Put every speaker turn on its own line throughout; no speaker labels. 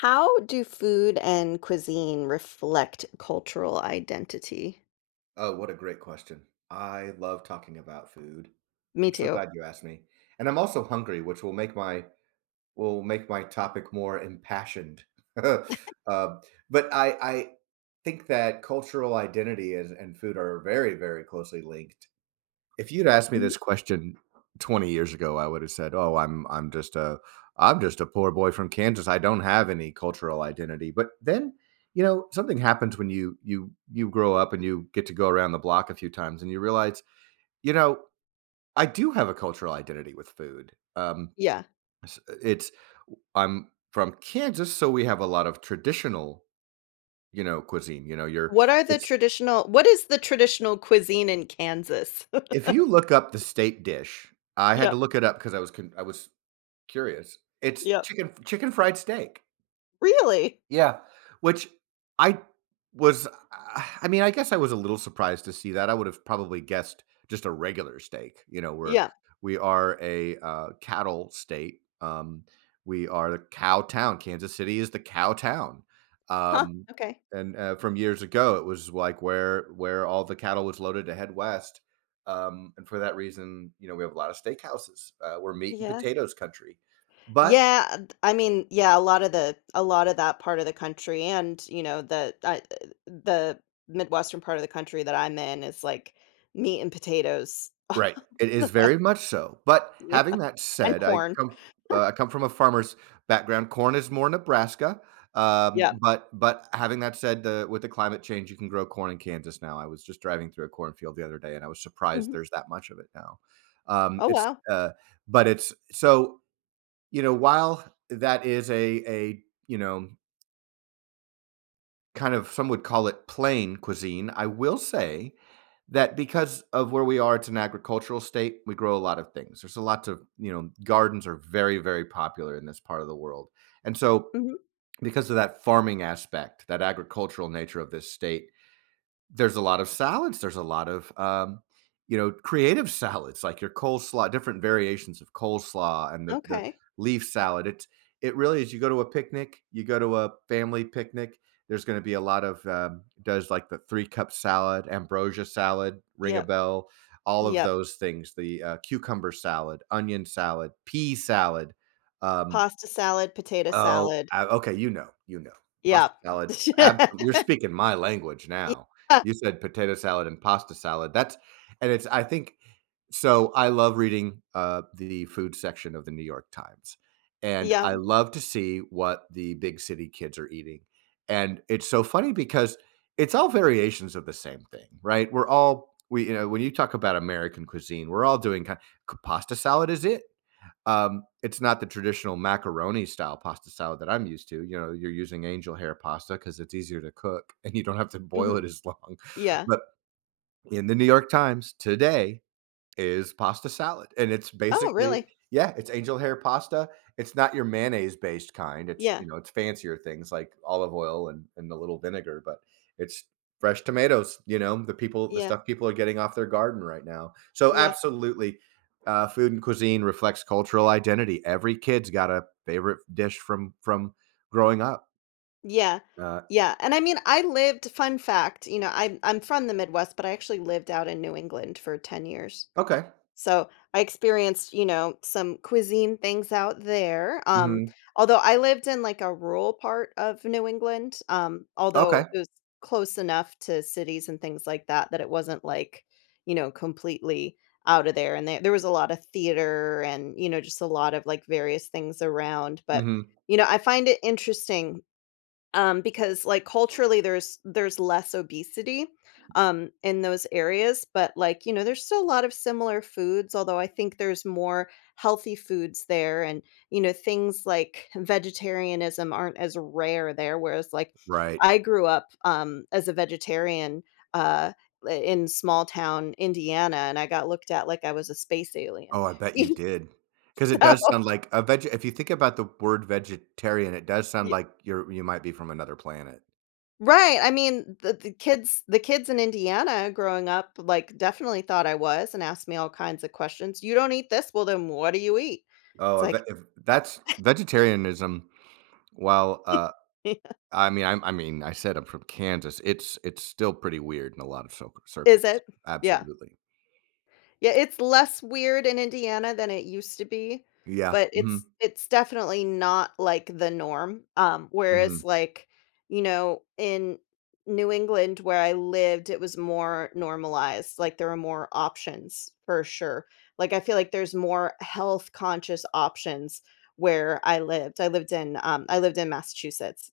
How do food and cuisine reflect cultural identity?
Oh, what a great question. I love talking about food.
Me
I'm so
too.
glad you asked me. And I'm also hungry, which will make my topic more impassioned. Um, but I think that cultural identity is and food are very, very closely linked. If you'd asked me
Mhm.
this question 20 years ago, I would have said, "Oh, I'm just a poor boy from Kansas. I don't have any cultural identity." But then, something happens when you grow up and you get to go around the block a few times and you realize, you know, I do have a cultural identity with food.
Yeah.
S- it's I'm from Kansas, so we have a lot of traditional, cuisine. You know, you're.
What are the
It's
traditional what is the traditional cuisine in Kansas?
If you look up the state dish, I had to
Yep,
look it up because I was curious. It's
yep.
chicken fried steak.
Really?
Yeah, which I was I mean, I guess I was a little surprised to see that. I would have probably guessed just a regular steak. You know, we're
Yeah.
we are a cattle state. We are the cow town. Kansas City is the cow town.
Huh,
Um,
okay.
from years ago, it was like where all the cattle was loaded to head west. And for that reason, we have a lot of steakhouses. We're meat and
Yeah.
potatoes country. But
Yeah, a lot of that part of the country and, the Midwestern part of the country that I'm in is, like, meat and potatoes all
Right. It is
the way.
very much so. But
Yeah,
having that
and
said,
corn.
I come from a farmer's background. Corn is more Nebraska. Um,
Yeah.
but but having that said, the with the climate change, you can grow corn in Kansas now. I was just driving through a cornfield the other day, and I was surprised
Mhm.
there's that much of it now.
Oh,
It's
wow.
but it's so, while that is a kind of, some would call it plain cuisine. I will say that because of where we are, it's an agricultural state, we grow a lot of things. There's a lot of, gardens are very, very popular in this part of the world. And so
Mhm.
because of that farming aspect, that agricultural nature of this state, there's a lot of salads, there's a lot of, creative salads, like your coleslaw, different variations of coleslaw and the
Okay.
leaf salad. It really is, you go to a picnic, you go to a family picnic, there's gonna be a lot of, does, like, the three-cup salad, ambrosia salad, ring a
Yep,
bell, all of
yep.
those things, the cucumber salad, onion salad, pea salad. um
Pasta salad, potato
Oh,
salad.
okay. Pasta
Yep.
salad, absolutely, you're speaking my language now.
Yeah,
You said potato salad and pasta salad. That's and it's I think so. I love reading, the food section of the New York Times, and
yeah,
I love to see what the big city kids are eating, and it's so funny because it's all variations of the same thing, right? We're all we You know, when you talk about American cuisine, we're all doing kind pasta salad is it. It's not the traditional macaroni style pasta salad that I'm used to. You know, you're using angel hair pasta because it's easier to cook and you don't have to boil
mhm,
it as long.
yeah.
But in the New York Times today is pasta salad, and it's
Oh,
basically,
really?
yeah, it's angel hair pasta. It's not your mayonnaise-based kind, it's,
Yeah,
it's fancier things like olive oil and a little vinegar, but it's fresh tomatoes, you know, the
yeah,
stuff people are getting off their garden right now. So,
yeah,
absolutely, food and cuisine reflects cultural identity. Every kid's got a favorite dish from growing up.
yeah,
Uh,
yeah, and I mean, I lived fun fact, I'm from the Midwest, but I actually lived out in New England for 10 years.
okay.
So I experienced, some cuisine things out there.
Mhm.
Although I lived in like a rural part of New England,
Okay.
although it was close enough to cities and things like that that it wasn't like, completely out of there. And there was a lot of theater and, just a lot of like various things around. But,
Mhm.
I find it interesting because, like, culturally, there's less obesity, in those areas, but, like, there's still a lot of similar foods, although I think there's more healthy foods there and, things like vegetarianism aren't as rare there, whereas, like,
Right.
I grew up, as a vegetarian, uh, I in small town Indiana, and I got looked at like I was a space alien.
Oh, I bet you did, because it does sound like a veg if you think about the word vegetarian, it does
You
sound
know?
like you might be from another planet.
Right, I mean, the kids in Indiana growing up, like, definitely thought I was and asked me all kinds of questions. "You don't eat this? Well, then what do you eat?" It's
Oh,
like,
if that's vegetarianism, while, I mean, I said I'm from Kansas, it's still pretty weird in a lot of cir
"Is
circles.
it?" Yeah.
Absolutely.
Yeah, it's less weird in Indiana than it used to be,
Yeah,
but
mhm,
it's definitely not like the norm.
mhm.
Whereas like, in New England where I lived, it was more normalized. Like there are more options for sure. Like I feel like there's more health conscious options where I lived. I lived in Massachusetts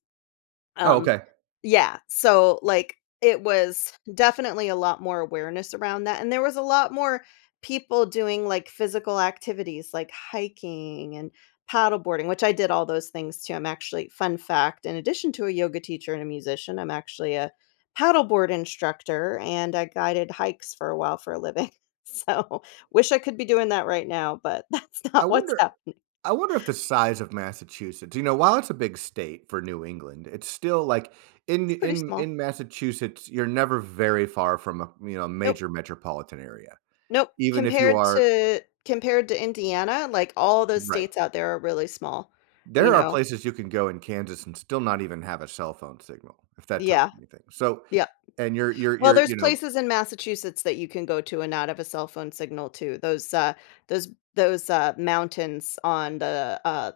Oh,
um,
okay.
yeah, so, like, it was definitely a lot more awareness around that, and there was a lot more people doing, like, physical activities like hiking and paddleboarding, which I did all those things too. I'm actually fun fact, in addition to a yoga teacher and a musician, I'm actually a paddleboard instructor, and I guided hikes for a while for a living. So, wish I could be doing that right now, but that's
I
not what's
wonder
up.
I wonder if the size of Massachusetts, you know, while it's a big state for New England, it's still like, in
It's pretty
in
small.
in Massachusetts, you're never very far from a,
Nope.
major metropolitan area,
Nope,
even if you
compared
are.
to Indiana, like, all those
Right.
states out there are really small, you
There are
know?
places you can go in Kansas and still not even have a cell phone signal, if that tells
Yeah,
you anything. So,
yeah.
and
Well, there's places in Massachusetts that you can go to and not have a cell phone signal too. Those those mountains on the, uh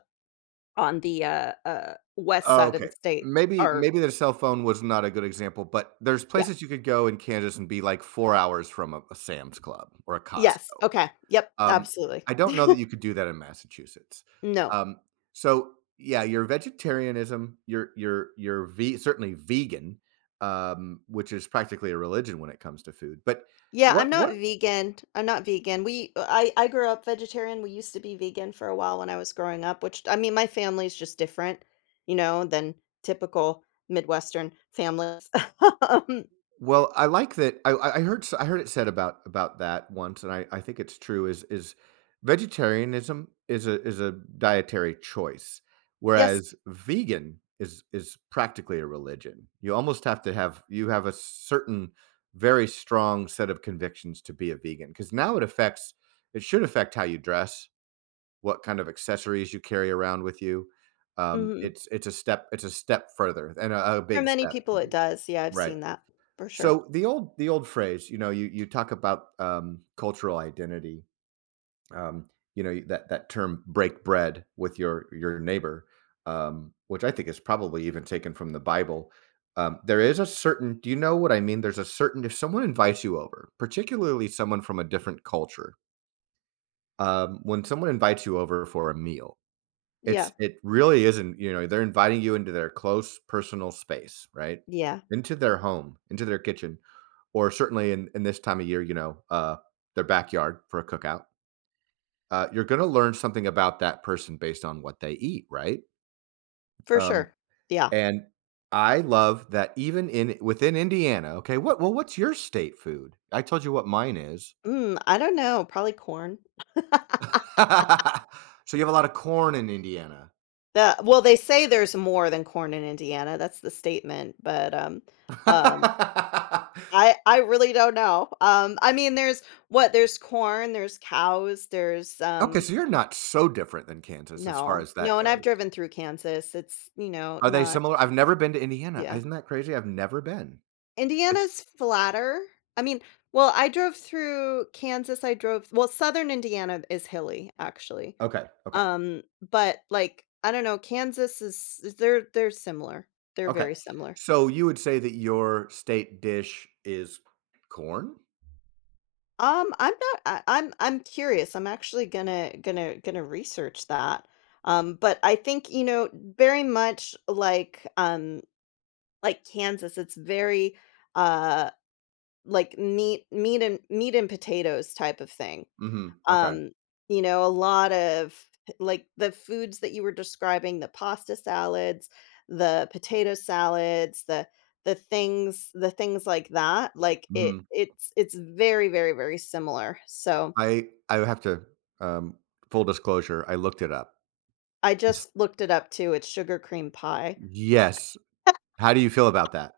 on the, west
oh,
side of the
okay.
state
Maybe
are
maybe the cell phone was not a good example, but there's
yeah.
places you could go in Kansas and be like 4 hours from a Sam's Club or a
Yes,
Costco.
okay, yep,
Um,
absolutely.
I don't know that you could do that in Massachusetts.
No.
Um, so yeah, your vegetarianism, your ve certainly vegan, which is practically a religion when it comes to food. But
Yeah, I'm not
what
vegan. I'm not vegan. We I grew up vegetarian. We used to be vegan for a while when I was growing up, which I mean, my family's just different, you know, than typical Midwestern families. Um,
well, I like that. I heard it said about that once, and I think it's true. Is Vegetarianism is a dietary choice,
yes.
whereas vegan is practically a religion. You almost have to have you have a certain very strong set of convictions to be a vegan because now it affects it should affect how you dress, what kind of accessories you carry around with you.
Mhm.
It's a step further and a
For
big
many
step
people it
indeed.
does. Yeah, I've
Right.
seen that for sure.
So the old phrase, you talk about cultural identity. Um, you know that term "break bread with your neighbor," which I think is probably even taken from the Bible. There is a certain. Do you know what I mean? There's a certain. If someone invites you over, particularly someone from a different culture, when someone invites you over for a meal,
Yeah.
it really isn't, they're inviting you into their close personal space, right?
Yeah.
Into their home, into their kitchen, or certainly in, this time of year, their backyard for a cookout. You're going to learn something about that person based on what they eat, right?
For
Um,
sure. Yeah.
and I love that even in within Indiana. Okay, what well, what's your state food? I told you what mine is.
Mm, I don't know, probably corn.
So you have a lot of corn in Indiana.
The well, they say there's more than corn in Indiana. That's the statement, but um I really don't know. I mean, there's what? There's corn. There's cows. There's
Okay, so you're not so different than Kansas as far
no,
as
no.
that
And I've
goes.
driven through Kansas. It's you know
Are they
not
similar? I've never been to Indiana.
yeah.
Isn't that crazy? I've never been. It's
Indiana's flatter. I mean, well, I drove through Kansas. I drove well. Southern Indiana is hilly, actually.
okay, okay,
Um, but like I don't know, they're similar. They're
okay.
very similar.
So you would say that your state dish is corn?
I'm not I'm curious. I'm actually gonna research that. But I think, you know, very much like Kansas, it's very uh like meat and potatoes type of thing.
Mhm, okay,
Um, you know, a lot of like the foods that you were describing, the pasta salads, the potato salads, the things like that like
mhm.
it's very very similar so
I have to, um full disclosure, I looked it up.
I
Yes.
just looked it up too, it's sugar cream pie.
Yes. How do you feel about that?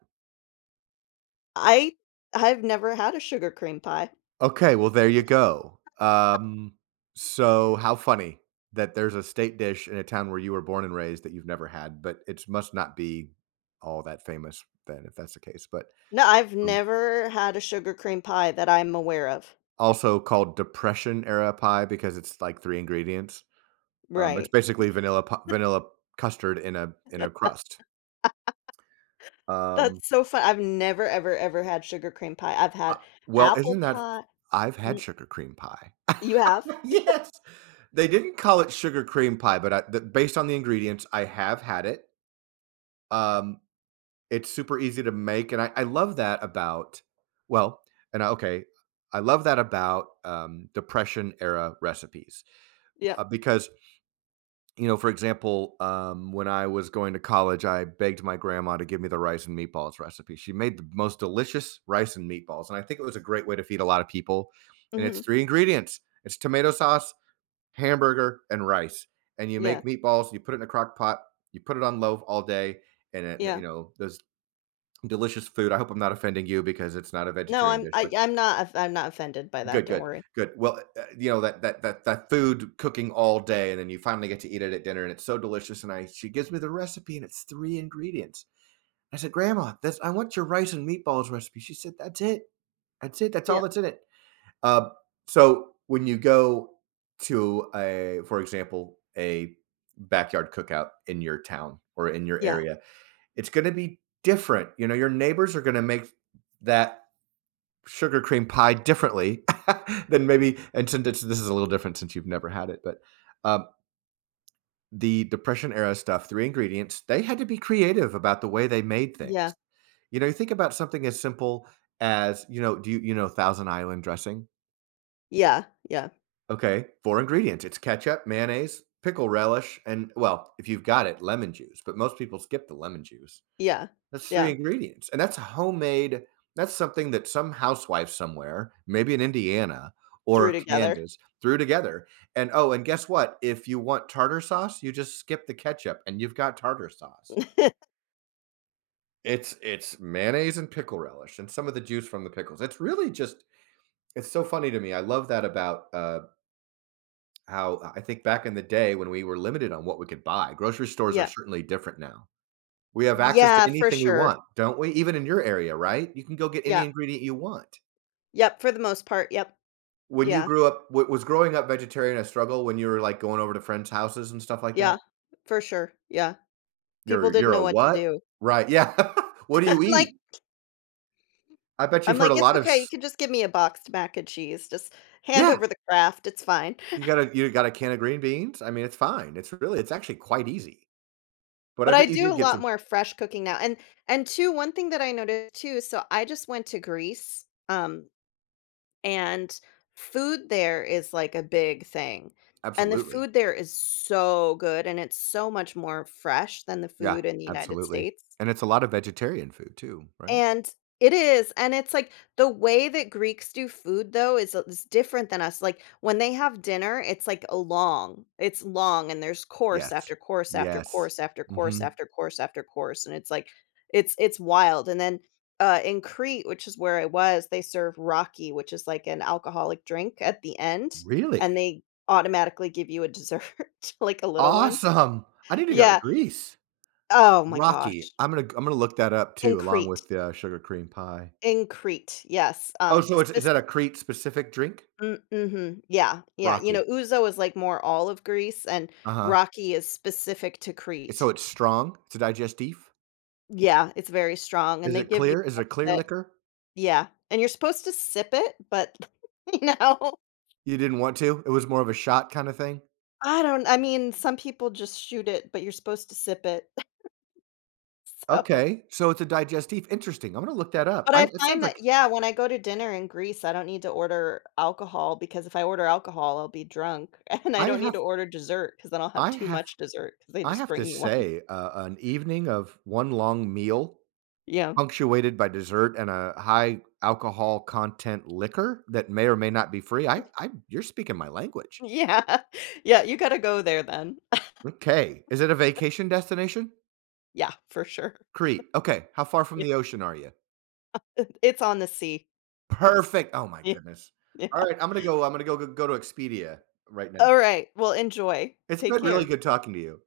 I I've never had a sugar cream pie.
Okay, well, there you go. So how funny that there's a state dish in a town where you were born and raised that you've never had, but it must not be all that famous then if that's the case. But,
No, I've
um,
never had a sugar cream pie that I'm aware of.
also called depression era pie because it's like three ingredients. It's
Right.
basically vanilla custard in a crust. Um,
That's so fun I've never, ever, ever had sugar cream pie. I've
uh,
had
well,
apple
isn't that
pie
I've had
Mm,
sugar cream pie.
you have?
Yes. They didn't call it sugar cream pie, but based on the ingredients, I have had it. Um, it's super easy to make, and I love that about, well, and I okay, I love that about, depression era recipes,
Yep.
because, for example, when I was going to college, I begged my grandma to give me the rice and meatballs recipe. She made the most delicious rice and meatballs, and I think it was a great way to feed a lot of people, and it's
Mhm.
3 ingredients. It's tomato sauce, hamburger, and rice, and you
Yeah,
make meatballs, you put it in a crock pot, you put it on low all day, and it,
yeah.
those delicious food. I hope I'm not offending you because it's not a
No,
vegetarian
I'm
dish,
I
but
I'm not of I'm not offended by that,
good,
don't
good,
worry.
good. Well, you know that food cooking all day, and then you finally get to eat it at dinner, and it's so delicious. And she gives me the recipe, and it's three ingredients. I said, "Grandma, that's I want your rice and meatballs recipe." She said, "That's it. That's it. That's
Yeah,
all that's in it." Uh, so when you go to, a, for example, a backyard cookout in your town or in your
yeah,
area, it's going to be different. You know, your neighbors are going to make that sugar cream pie differently than maybe, and this is a little different since you've never had it, but um, the depression era stuff, three ingredients, they had to be creative about the way they made
yeah,
things. You know, you think about something as simple as, you know, you know, thousand island dressing,
yeah, yeah,
okay, four ingredients. It's ketchup, mayonnaise, pickle relish, and, well, if you've got it, lemon juice, but most people skip the lemon juice.
yeah,
That's 3
yeah,
ingredients, and that's homemade. That's something that some housewife somewhere, maybe in Indiana
threw
or
together.
Kansas, threw together. And, oh, and guess what? If you want tartar sauce, you just skip the ketchup and you've got tartar sauce. It's mayonnaise and pickle relish and some of the juice from the pickles. It's really just it's so funny to me. I love that about, how I think back in the day when we were limited on what we could buy, grocery stores are
Yeah.
certainly different now. We have access to
Yeah, for
anything we
sure.
want, don't we? Even in your area, right? You can go get any
Yeah.
ingredient you want.
Yep, for the most part, yep.
When you
Yeah,
grew up, w was growing up vegetarian a struggle when you were, like, going over to friends' houses and stuff like
yeah,
that?
for sure, yeah. People
You're
didn't
you're
know
a
what to
what?
do.
Right, yeah. What do
I'm
you
like
eat? I bet
I'm
you've heard a
like, "It's
lot of
okay, you
s.
can just give me a boxed mac and cheese, just hand
Yeah,
over the craft, it's fine."
you got a can of green beans? I mean, it's fine. It's actually quite easy, but
But
I
I
bet you
do a
did get
lot
some.
more fresh cooking now, and two, one thing that I noticed too, so I just went to Greece, and food there is, like, a big thing, and the
Absolutely.
food there is so good, and it's so much more fresh than the
Yeah,
food in the United
absolutely,
States.
and it's a lot of vegetarian food too, right?
And it is, and it's like the way that Greeks do food though is different than us. Like when they have dinner, it's like a long. It's long and there's course
Yes.
after course after
Yes.
course after course
Mhm.
after course after course, and it's like it's wild. And then in Crete, which is where I was, they serve raki, which is like an alcoholic drink at the end, and
Really?
they automatically give you a dessert, like a little one.
Awesome. I need to go to
Yeah.
Greece.
Oh my
Rocky.
gosh.
I'm gonna look that up
In
too, along
Crete.
with the sugar cream pie.
In Crete. Yes.
Oh,
The
so it's is that a
speci-
Crete specific drink?
Mm mhm. Yeah, yeah, you know,
Rocky.
Uzo is, like, more all of Greece, and
Uh-huh.
Rocky is specific to Crete.
So it's strong? It's a digestif?
Yeah, it's very strong, and
Is
they
it
give you
clear?
a
Is it a clear
bunch of it.
liquor?
Yeah, and you're supposed to sip it, but, you know,
You didn't want to? It was more of a shot kind of thing?
I don't I mean, some people just shoot it, but you're supposed to sip it, so
Okay. So it's a digestif. Interesting. I'm gonna look that up.
but
I
I
it sounds
find that
like
yeah, when I go to dinner in Greece, I don't need to order alcohol because if I order alcohol, I'll be drunk, and I
I
don't need
have
to order dessert because then I'll have
I
too
have
much dessert because they
I
just
have to
bring you one.
say, an evening of one long meal
Yeah.
punctuated by dessert and a high alcohol content liquor that may or may not be free. I You're speaking my language.
Yeah. Yeah, you gotta go there then.
Okay. Is it a vacation destination?
Yeah, for sure.
Crete. Okay. How far from
Yeah,
the ocean are you?
it's on the sea.
Perfect. Oh my
Yeah,
goodness. All
yeah.
right. I'm gonna go. I'm gonna go, go, go to Expedia right now.
Alright, well, enjoy.
It's
Take
been really
care.
good talking to you.